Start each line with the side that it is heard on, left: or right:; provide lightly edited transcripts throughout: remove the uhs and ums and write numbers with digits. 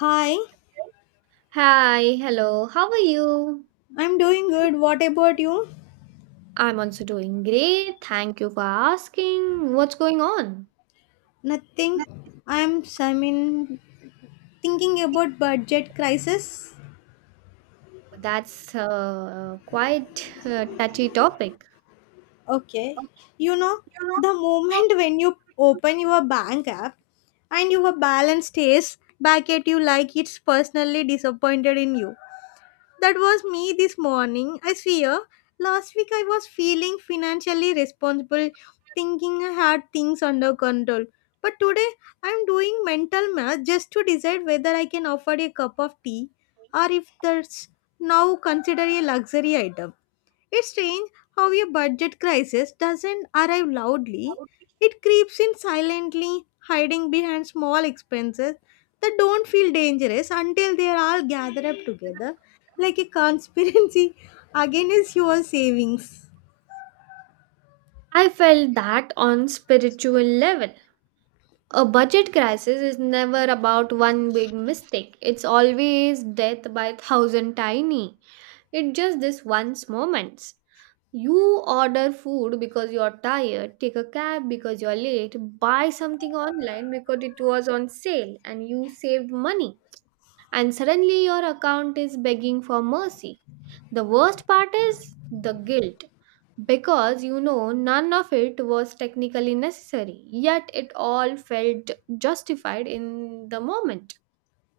left: Hi,
right: Hi, hello, how are you?
left: I'm doing good. What about you?
right: I'm also doing great. Thank you for asking. What's going on?
left: Nothing. I'm I mean thinking about budget crisis.
right: That's quite a touchy topic.
left: Okay. You know, the moment when you open your bank app and your balance stays back at you like it's personally disappointed in you. That was me this morning. I swear, last week I was feeling financially responsible, thinking I had things under control. But today I'm doing mental math just to decide whether I can afford a cup of tea or if that's now considered a luxury item. It's strange how a budget crisis doesn't arrive loudly. It creeps in silently, hiding behind small expenses that don't feel dangerous until they are all gathered up together, like a conspiracy against your savings.
right: I felt that on spiritual level. A budget crisis is never about one big mistake. It's always death by thousand tiny. It's just this once moments. You order food because you're tired, take a cab because you're late, buy something online because it was on sale and you saved money. And suddenly your account is begging for mercy. The worst part is the guilt because you know none of it was technically necessary, yet it all felt justified in the moment.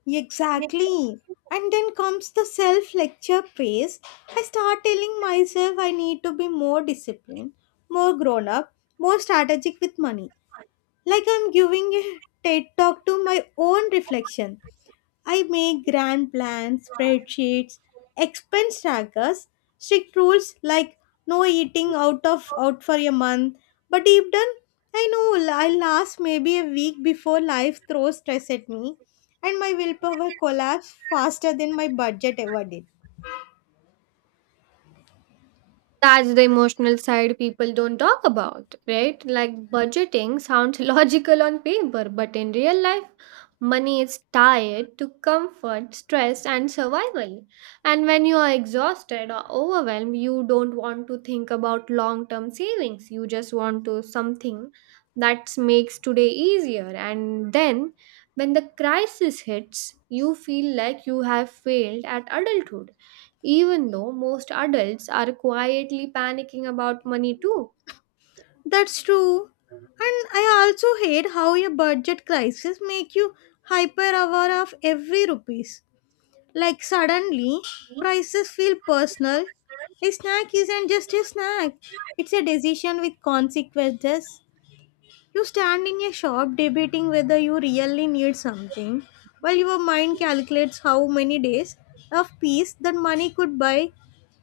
left: Exactly. And then comes the self lecture phase. I start telling myself I need to be more disciplined, more grown up, more strategic with money. Like I'm giving a TED talk to my own reflection. I make grand plans, spreadsheets, expense trackers, strict rules like no eating out for a month. But deep down, I know I'll last maybe a week before life throws stress at me, and my willpower collapse faster than my budget ever did.
right: That's the emotional side people don't talk about, right? Like budgeting sounds logical on paper, but in real life, money is tied to comfort, stress, and survival. And when you are exhausted or overwhelmed, you don't want to think about long term savings. You just want to something that makes today easier. And then when the crisis hits, you feel like you have failed at adulthood even though most adults are quietly panicking about money too.
left: That's true. And I also hate how a budget crisis make you hyper aware of every rupees. Like suddenly, prices feel personal. A snack isn't just a snack, it's a decision with consequences. You stand in a shop debating whether you really need something, while your mind calculates how many days of peace that money could buy.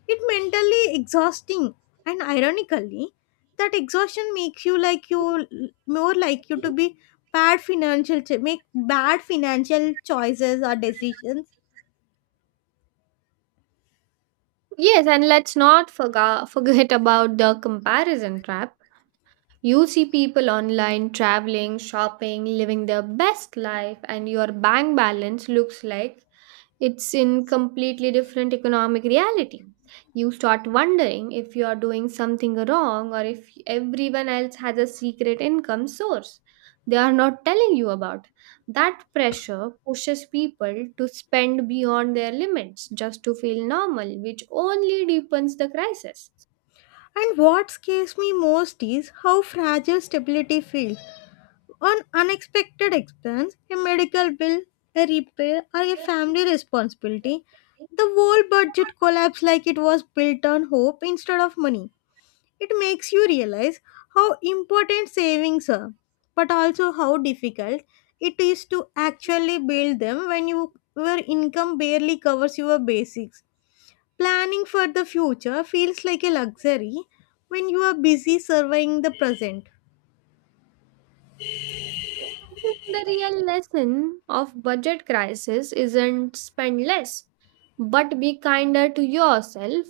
left: It mentally exhausting, and ironically, that exhaustion makes you like you more like you to be bad financial make bad financial choices or decisions.
right: Yes, and let's not forget about the comparison trap. You see people online traveling, shopping, living their best life, and your bank balance looks like it's in completely different economic reality. You start wondering if you are doing something wrong or if everyone else has a secret income source they are not telling you about. That pressure pushes people to spend beyond their limits just to feel normal, which only deepens the crisis.
left: And what scares me most is how fragile stability feels. On unexpected expense, a medical bill, a repair, or a family responsibility, the whole budget collapses like it was built on hope instead of money. It makes you realize how important savings are, but also how difficult it is to actually build them when your income barely covers your basics. Planning for the future feels like a luxury when you are busy surveying the present.
right: The real lesson of budget crisis isn't spend less, but be kinder to yourself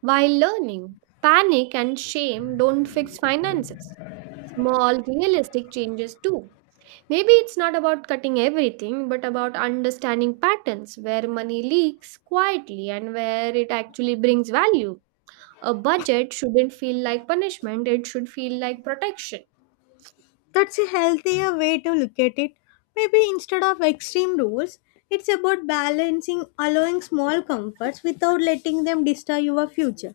right: while learning. Panic and shame don't fix finances. Small, realistic changes do. Maybe it's not about cutting everything, but about understanding patterns where money leaks quietly and where it actually brings value. A budget shouldn't feel like punishment, it should feel like protection.
left: That's a healthier way to look at it. Maybe instead of extreme rules, it's about balancing, allowing small comforts without letting them destroy your future.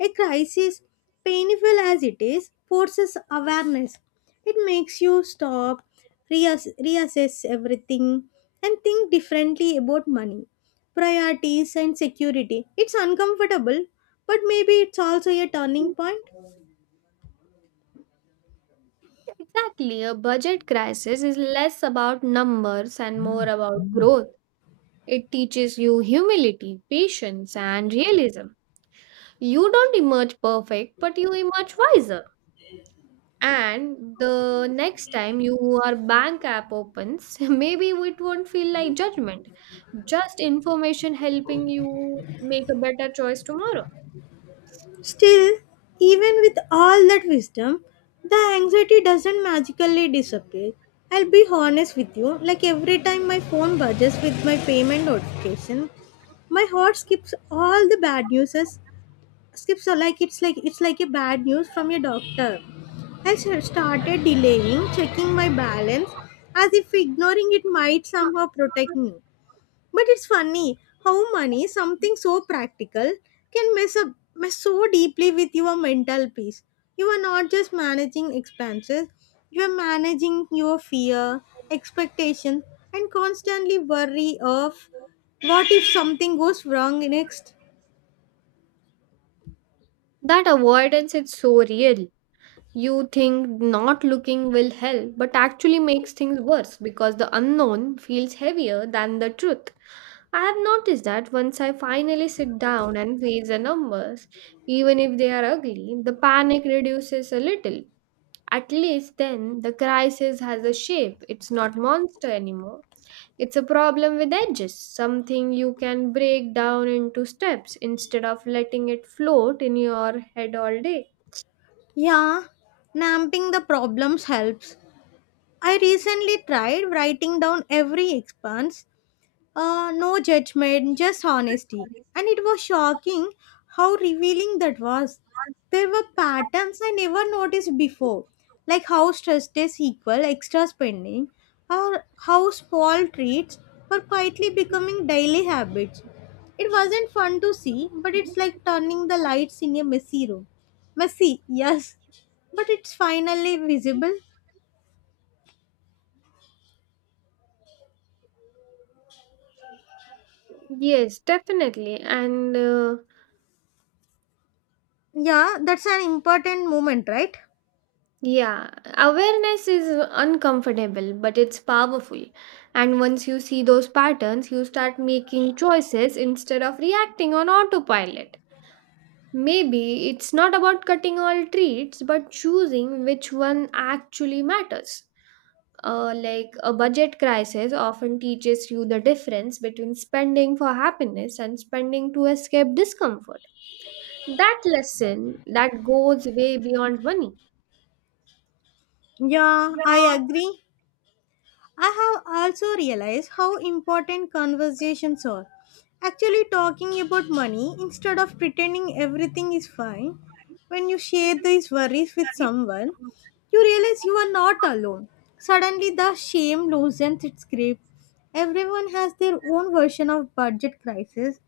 left: A crisis, painful as it is, forces awareness. It makes you stop, reassess everything, and think differently about money, priorities, and security. It's uncomfortable, but maybe it's also a turning point.
right: Exactly. A budget crisis is less about numbers and more about growth. It teaches you humility, patience, and realism. You don't emerge perfect, but you emerge wiser. And the next time your bank app opens, maybe it won't feel like judgment, just information helping you make a better choice tomorrow.
left: Still, even with all that wisdom, the anxiety doesn't magically disappear. I'll be honest with you, like every time my phone budges with my payment notification, my heart skips all the bad news as skips are like it's like a bad news from your doctor. Started delaying checking my balance as if ignoring it might somehow protect me. But it's funny how money, something so practical, can mess so deeply with your mental peace. You are not just managing expenses, you are managing your fear, expectation, and constantly worry of what if something goes wrong next?
right: That avoidance is so real. You think not looking will help, but actually makes things worse because the unknown feels heavier than the truth. I have noticed that once I finally sit down and face the numbers, even if they are ugly, the panic reduces a little. At least then, the crisis has a shape. It's not monster anymore. It's a problem with edges, something you can break down into steps instead of letting it float in your head all day.
left: Yeah, napping the problems helps. I recently tried writing down every expense. No judgment, just honesty. And it was shocking how revealing that was. There were patterns I never noticed before, like how stress tests equal extra spending, or how small treats were quietly becoming daily habits. It wasn't fun to see, but it's like turning the lights in a messy room. Messy, yes, but it's finally visible.
right: Yes, definitely. And
left: Yeah, that's an important moment, right?
right: yeah, awareness is uncomfortable, but it's powerful. And once you see those patterns, you start making choices instead of reacting on autopilot. Maybe it's not about cutting all treats, but choosing which one actually matters. Like a budget crisis often teaches you the difference between spending for happiness and spending to escape discomfort. That lesson that goes way beyond money.
left: Yeah, I agree. I have also realized how important conversations are. Actually, talking about money instead of pretending everything is fine, when you share these worries with someone, you realize you are not alone. Suddenly, the shame loosens its grip. Everyone has their own version of budget crisis,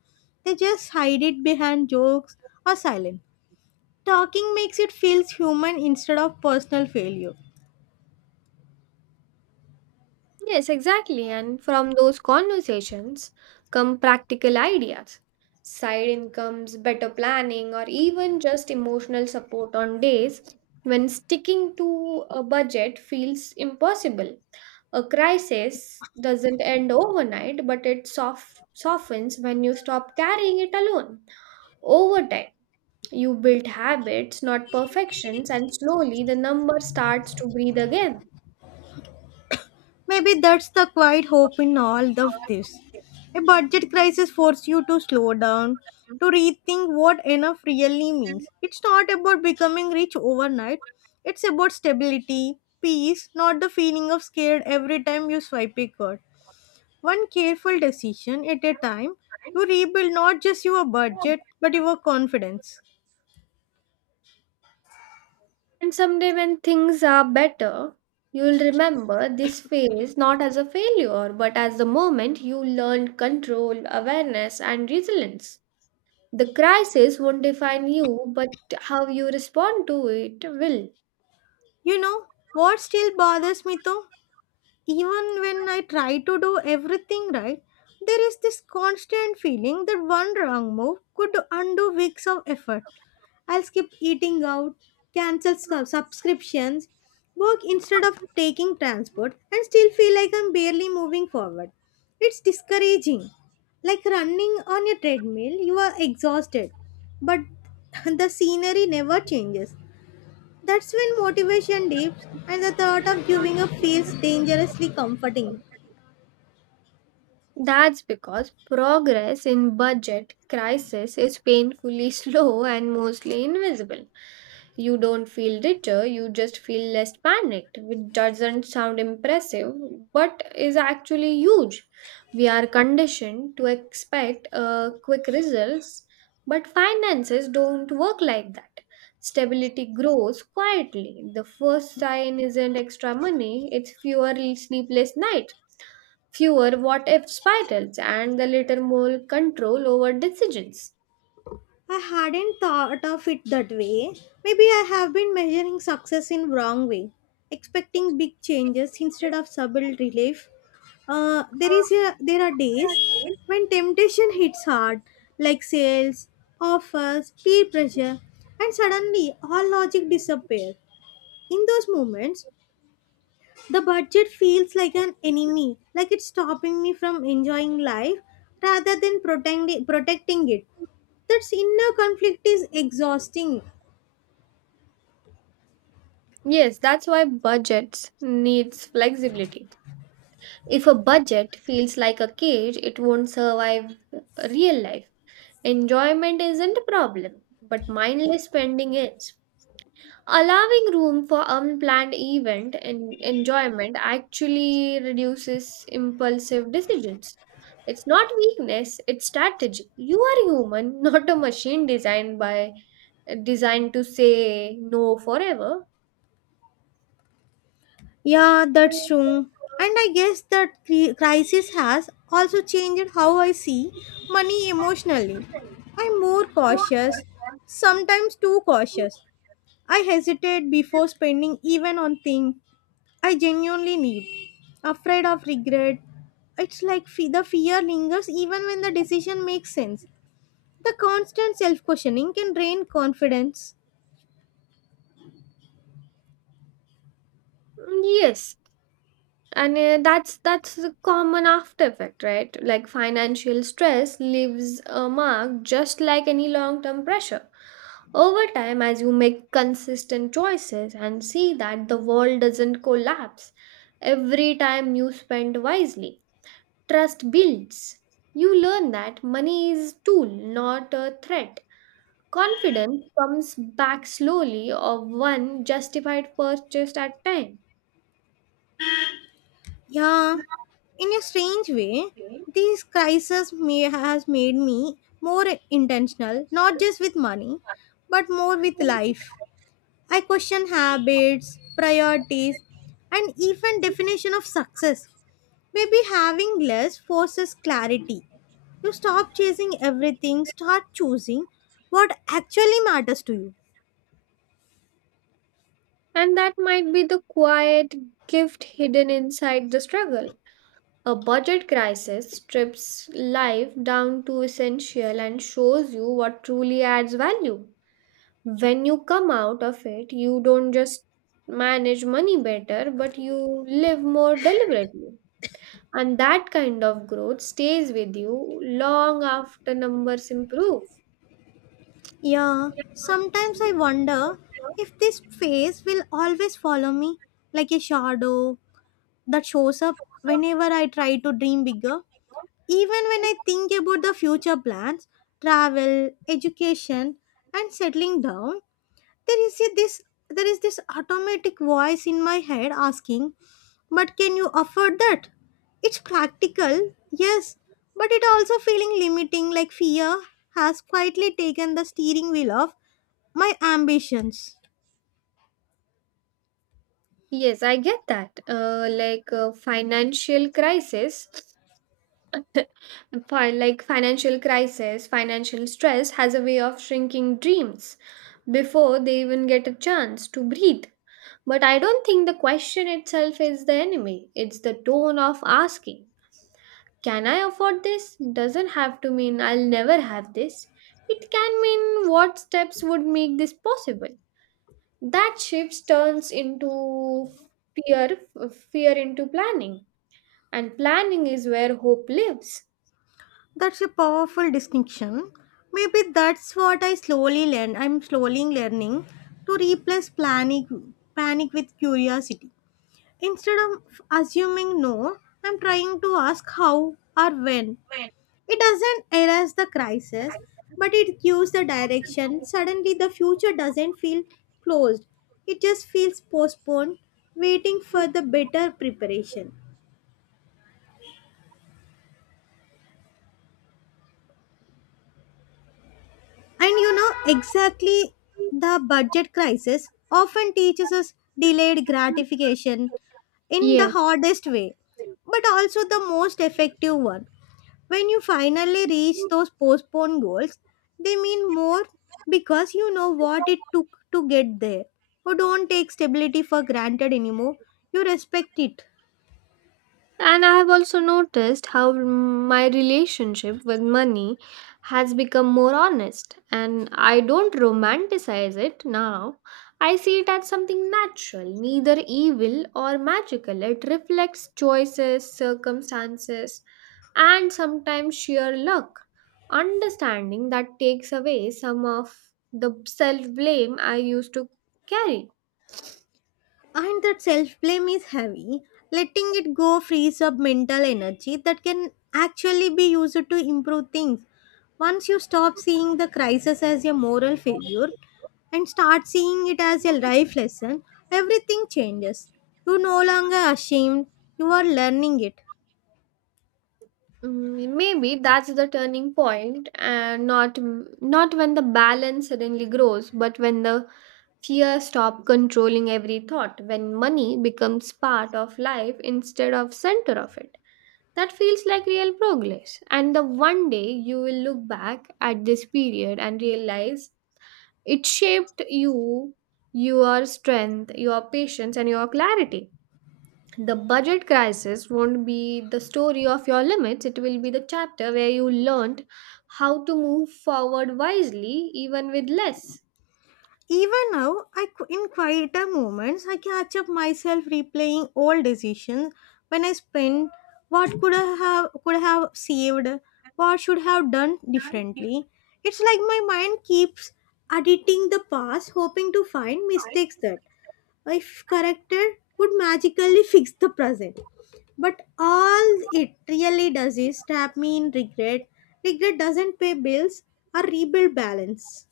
left: they just hide it behind jokes or silence. Talking makes it feel human instead of personal failure.
right: Yes, exactly. And from those conversations come practical ideas, side incomes, better planning, or even just emotional support on days when sticking to a budget feels impossible. A crisis doesn't end overnight, but it softens when you stop carrying it alone. Over time, you build habits, not perfections, and slowly the number starts to breathe again.
left: Maybe that's the quiet hope in all of this. A budget crisis forces you to slow down, to rethink what enough really means. It's not about becoming rich overnight, it's about stability, peace, not the feeling of scared every time you swipe a card. One careful decision at a time, you rebuild not just your budget but your confidence.
right: And someday, when things are better, you'll remember this phase not as a failure, but as the moment you learned control, awareness, and resilience. The crisis won't define you, but how you respond to it will.
left: You know what still bothers me though? Even when I try to do everything right, there is this constant feeling that one wrong move could undo weeks of effort. I'll skip eating out, cancel subscriptions, work instead of taking transport, and still feel like I'm barely moving forward. It's discouraging. Like running on a treadmill, you are exhausted, but the scenery never changes. That's when motivation dips and the thought of giving up feels dangerously comforting.
right: That's because progress in budget crisis is painfully slow and mostly invisible. You don't feel richer, you just feel less panicked, which doesn't sound impressive but is actually huge. We are conditioned to expect quick results, but finances don't work like that. Stability grows quietly. The first sign isn't extra money, it's fewer sleepless nights fewer what if spirals and the little more control over decisions.
left: I hadn't thought of it that way. Maybe I have been measuring success in wrong way, expecting big changes instead of subtle relief. There is a, there are days when temptation hits hard, like sales, offers, peer pressure, and suddenly all logic disappears. In those moments, the budget feels like an enemy, like it's stopping me from enjoying life rather than protecting it. That inner conflict is exhausting.
right: Yes, that's why budgets needs flexibility. If a budget feels like a cage, it won't survive real life. Enjoyment isn't a problem, but mindless spending is. Allowing room for unplanned event and enjoyment actually reduces impulsive decisions. It's not weakness, it's strategy. You are human, not a machine designed to say no forever.
left: Yeah, that's true. And I guess that crisis has also changed how I see money emotionally. I'm more cautious, sometimes too cautious. I hesitate before spending even on things I genuinely need. Afraid of regret. It's like the fear lingers even when the decision makes sense. The constant self questioning can drain confidence.
right: Mm, yes, and that's the common after effect, right? Like financial stress leaves a mark just like any long-term pressure. Over time, as you make consistent choices and see that the world doesn't collapse every time you spend wisely, trust builds. You learn that money is a tool, not a threat. Confidence comes back slowly of one justified purchase at time.
left: Yeah, in a strange way, these crises may has made me more intentional, not just with money, but more with life. I question habits, priorities, and even definition of success. Maybe having less forces clarity. You stop chasing everything, start choosing what actually matters to you.
right: And that might be the quiet gift hidden inside the struggle. A budget crisis strips life down to essential and shows you what truly adds value. When you come out of it, you don't just manage money better, but you live more deliberately. And that kind of growth stays with you long after numbers improve.
left: Yeah, sometimes I wonder if this phase will always follow me like a shadow that shows up whenever I try to dream bigger. Even when I think about the future plans, travel, education, and settling down, there is a, this there is this automatic voice in my head asking but can you afford that, it's practical, yes, but it also feeling limiting like fear has quietly taken the steering wheel of my ambitions.
right: Yes, I get that. Financial crisis, financial stress has a way of shrinking dreams before they even get a chance to breathe. But I don't think the question itself is the enemy. It's the tone of asking, "Can I afford this?" doesn't have to mean I'll never have this. It can mean what steps would make this possible. That shifts turns into fear, fear into planning, and planning is where hope lives.
left: That's a powerful distinction. Maybe that's what I'm slowly learning to replace panic with curiosity. Instead of assuming no, I'm trying to ask how or when. It doesn't erase the crisis, but it gives the direction. Suddenly, the future doesn't feel closed, it just feels postponed, waiting for the better preparation. And you know, exactly the budget crisis often teaches us delayed gratification in the
right: Yes.
left: hardest way, but also the most effective one. When you finally reach those postponed goals, they mean more because you know what it took to get there. You don't take stability for granted anymore, you respect it.
right: And I have also noticed how my relationship with money has become more honest, and I don't romanticize it now. I see it as something natural, neither evil or magical. It reflects choices, circumstances, and sometimes sheer luck. Understanding that takes away some of the self blame I used to carry.
left: And that self blame is heavy. Letting it go frees up mental energy that can actually be used to improve things. Once you stop seeing the crisis as a moral failure and start seeing it as a life lesson, everything changes. You're no longer ashamed, you are learning it.
right: Mm, maybe that's the turning point, and not when the balance suddenly grows, but when the fear stop controlling every thought, when money becomes part of life instead of center of it. That feels like real progress. And the one day you will look back at this period and realize it shaped you, your strength, your patience, and your clarity. The budget crisis won't be the story of your limits, it will be the chapter where you learned how to move forward wisely, even with less.
left: Even now, in quieter moments, I catch up myself replaying old decisions when I spend, what could have saved, what should have done differently. It's like my mind keeps editing the past, hoping to find mistakes that, if corrected, would magically fix the present. But all it really does is trap me in regret. Regret doesn't pay bills or rebuild balance.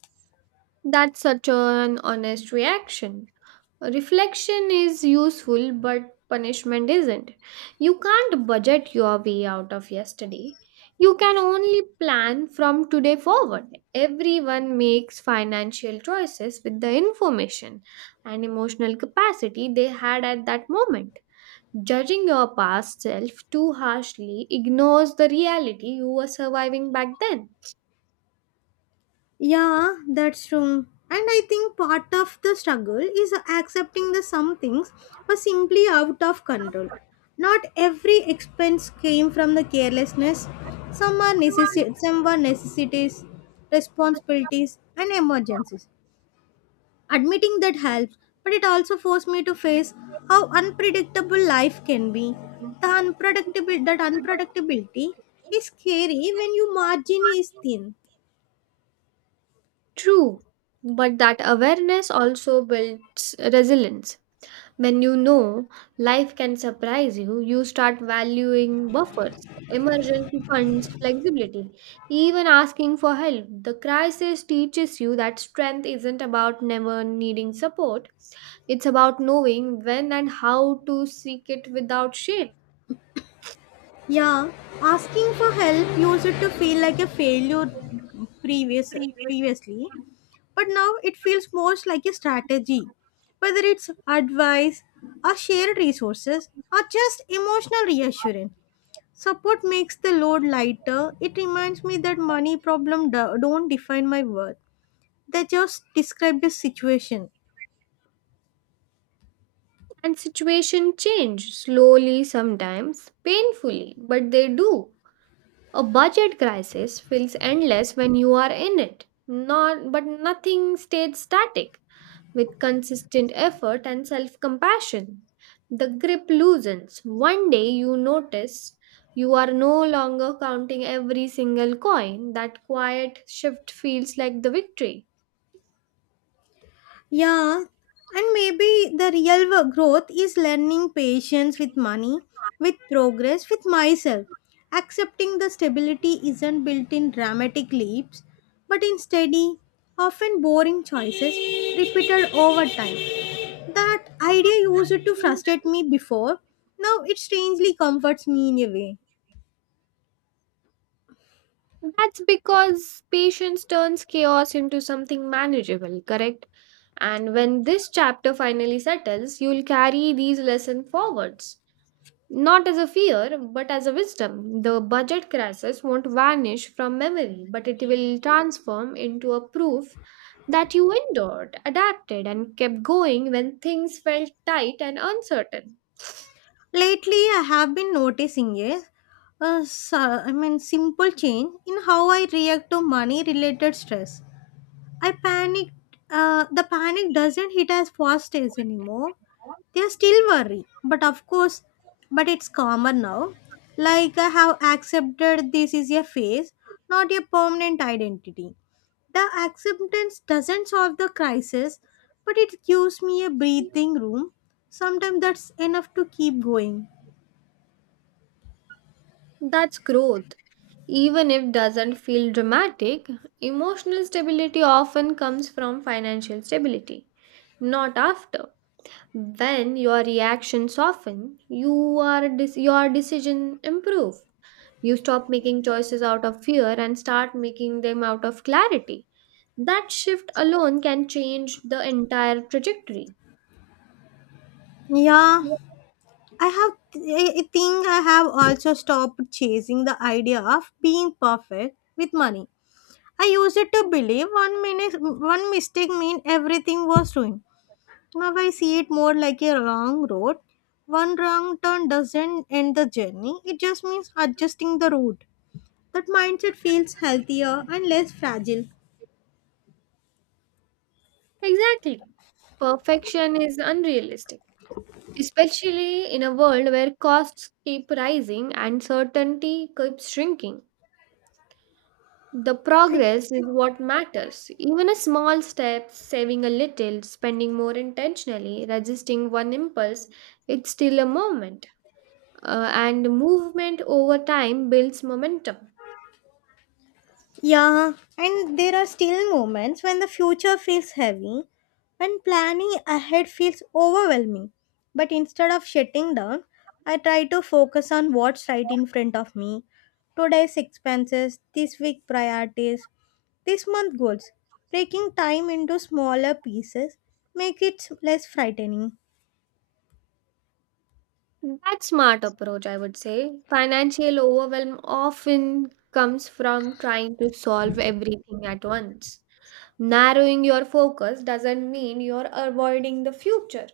right: That's such an honest reaction. Reflection is useful, but punishment isn't. You can't budget your way out of yesterday. You can only plan from today forward. Everyone makes financial choices with the information and emotional capacity they had at that moment. Judging your past self too harshly ignores the reality you were surviving back then.
left: Yeah, that's true. And I think part of the struggle is accepting that some things were simply out of control. Not every expense came from the carelessness. Some were necessities, responsibilities, and emergencies. Admitting that helps, but it also forced me to face how unpredictable life can be. The unpredictable that unpredictability is scary when your margin is thin.
right: True, but that awareness also builds resilience. When you know life can surprise you, you start valuing buffers, emergency funds, flexibility, even asking for help. The crisis teaches you that strength isn't about never needing support, it's about knowing when and how to seek it without shame.
left: Yeah, asking for help used to feel like a failure previous previously, but now it feels most like a strategy. Whether it's advice, or shared resources, or just emotional reassurance, support makes the load lighter. It reminds me that money problem don't define my worth; they just describe the situation.
right: And situation change slowly sometimes, painfully, but they do. A budget crisis feels endless when you are in it. Not, but nothing stayed static. With consistent effort and self compassion, the grip loosens. One day you notice you are no longer counting every single coin. That quiet shift feels like the victory.
left: Yeah, and maybe the real growth is learning patience with money, with progress, with myself. Accepting the stability isn't built in dramatic leaps, but in steady, often boring choices repeated over time. That idea used to frustrate me before, now it strangely comforts me in a way.
right: That's because patience turns chaos into something manageable, correct? And when this chapter finally settles, you'll carry these lessons forwards. Not as a fear, but as a wisdom. The budget crisis won't vanish from memory, but it will transform into a proof that you endured, adapted, and kept going when things felt tight and uncertain.
left: Lately, I have been noticing a simple change in how I react to money related stress. I panicked. The panic doesn't hit as fast as anymore. They are still worry, but of course, but it's calmer now. Like I have accepted this is a phase, not a permanent identity. The acceptance doesn't solve the crisis, but it gives me a breathing room. Sometimes that's enough to keep going.
right: That's growth. Even if doesn't feel dramatic, emotional stability often comes from financial stability, not after. When your reactions soften, you your decision improve. You stop making choices out of fear and start making them out of clarity. That shift alone can change the entire trajectory.
left: Yeah, I have. I think I have also stopped chasing the idea of being perfect with money. I used it to believe one minute, one mistake meant everything was ruined. Now I see it more like a long road. One wrong turn doesn't end the journey. It just means adjusting the route. That mindset feels healthier and less fragile.
right: Exactly. Perfection is unrealistic, especially in a world where costs keep rising and certainty keeps shrinking. The progress is what matters. Even a small step, saving a little, spending more intentionally, resisting one impulse, it's still a movement. And movement over time builds momentum.
left: Yeah, and there are still moments when the future feels heavy, when planning ahead feels overwhelming. But instead of shutting down, I try to focus on what's right in front of me: today's expenses, this week priorities, this month goals. Breaking time into smaller pieces make it less frightening.
right: That smart approach, I would say. Financial overwhelm often comes from trying to solve everything at once. Narrowing your focus doesn't mean you're avoiding the future.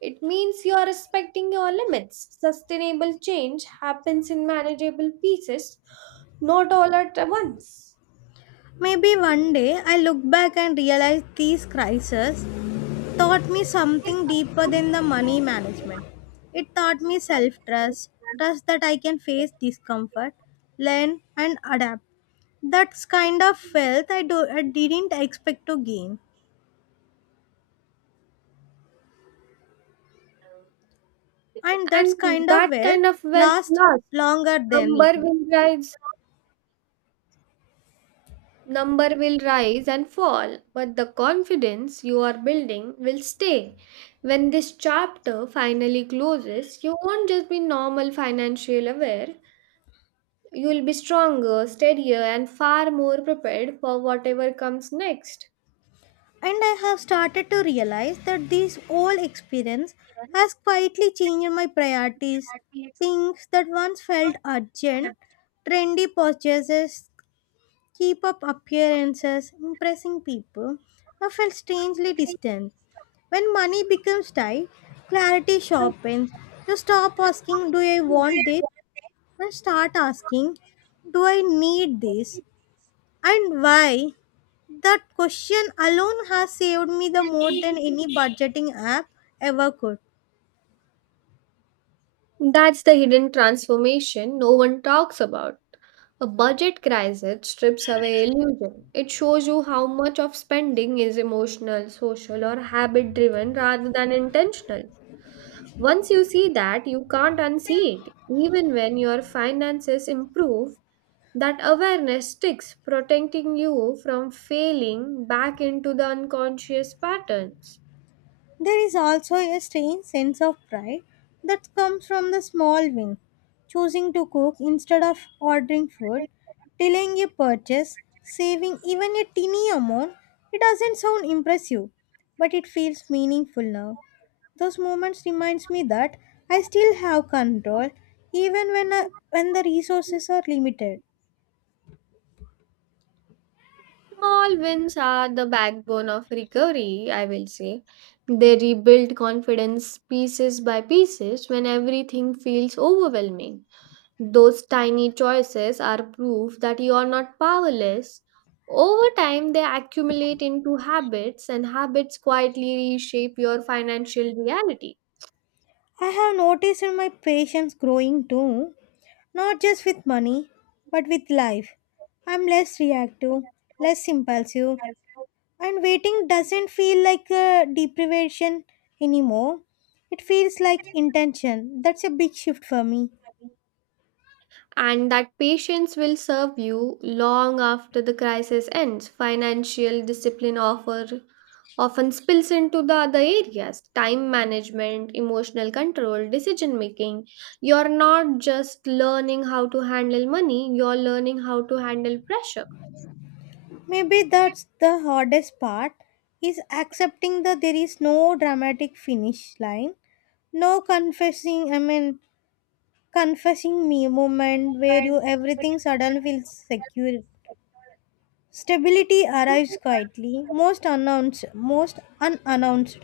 right: It means you're respecting your limits. Sustainable change happens in manageable pieces, not all at once.
left: Maybe one day I look back and realize these crises taught me something deeper than the money management. It taught me self trust, trust that I can face discomfort, learn, and adapt. That's kind of wealth I didn't expect to gain. And that's
right: And
left: kind of
right: that
left: wealth
right: kind of wealth
left: lasts
right: lasts.
left: longer than it.
right: Number will rise, Number will rise and fall, but the confidence you are building will stay. When this chapter finally closes, you won't just be normal financial aware, you will be stronger, steadier, and far more prepared for whatever comes next.
left: And I have started to realize that this whole experience has quietly changed my priorities. Things that once felt urgent, trendy purchases, keep up appearances, impressing people, I felt strangely distant. When money becomes tight, clarity sharpens. You stop asking, do I want this? And start asking, do I need this? And why? That question alone has saved me the more than any budgeting app ever could.
right: That's the hidden transformation no one talks about. A budget crisis strips away illusion. It shows you how much of spending is emotional, social, or habit driven rather than intentional. Once you see that, you can't unsee it. Even when your finances improve, that awareness sticks, protecting you from failing back into the unconscious patterns.
left: There is also a strange sense of pride that comes from the small win. Choosing to cook instead of ordering food, delaying a purchase, saving even a teeny amount, it doesn't sound impressive, but it feels meaningful now. Those moments reminds me that I still have control even when when the resources are limited.
right: Small wins are the backbone of recovery, I will say. They rebuild confidence pieces by pieces when everything feels overwhelming. Those tiny choices are proof that you are not powerless. Over time, they accumulate into habits, and habits quietly reshape your financial reality.
left: I have noticed in my patience growing too. Not just with money, but with life. I'm less reactive, less impulsive, and waiting doesn't feel like a deprivation anymore. It feels like intention. That's a big shift for me.
right: And that patience will serve you long after the crisis ends. Financial discipline offer often spills into the other areas time management, emotional control, decision making. You're not just learning how to handle money, you're learning how to handle pressure.
left: Maybe that's the hardest part is accepting that there is no dramatic finish line, no confessing I mean confessing me moment where you everything suddenly feels secure. Stability arrives quietly, most announced, most unannounced.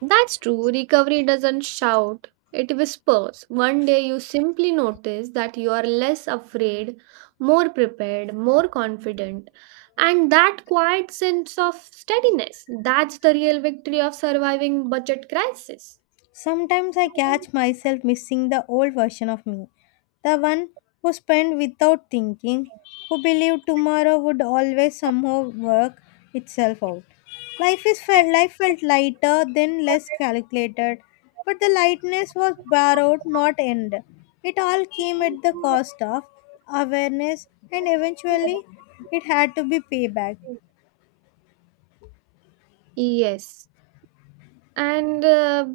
right: That's true. Recovery doesn't shout, it whispers. One day you simply notice that you are less afraid, more prepared, more confident. And that quiet sense of steadiness, that's the real victory of surviving budget crisis.
left: Sometimes I catch myself missing the old version of me, the one who spent without thinking, who believed tomorrow would always somehow work itself out. Life felt lighter, then less calculated, but the lightness was borrowed, not earned. It all came at the cost of awareness, and eventually, it had to be paid back.
right: Yes. And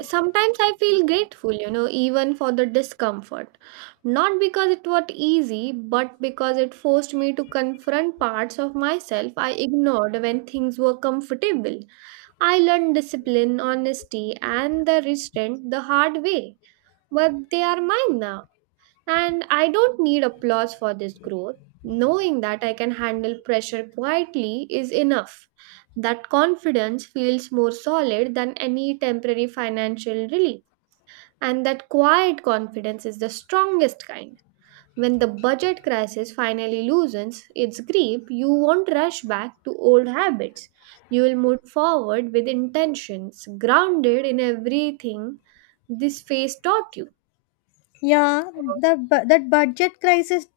right: sometimes I feel grateful even for the discomfort, not because it was easy, but because it forced me to confront parts of myself I ignored when things were comfortable. I learned discipline, honesty, and the restraint the hard way, but they are mine now. And I don't need applause for this growth. Knowing that I can handle pressure quietly is enough. That confidence feels more solid than any temporary financial relief. And that quiet confidence is the strongest kind. When the budget crisis finally loosens its grip, you won't rush back to old habits. You will move forward with intentions grounded in everything this phase taught you.
left: Yeah, that budget crisis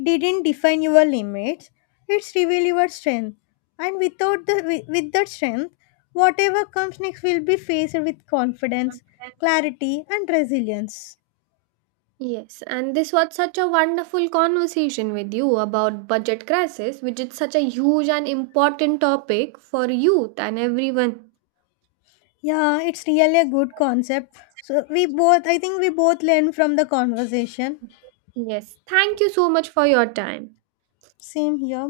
left: didn't define your limits. It's revealed your strength, and without the with that strength, whatever comes next will be faced with confidence, clarity, and resilience.
right: Yes, and this was such a wonderful conversation with you about budget crisis, which is such a huge and important topic for youth and everyone.
left: Yeah, it's really a good concept. So I think, we both learned from the conversation.
right: Yes, thank you so much for your time.
left: Same here.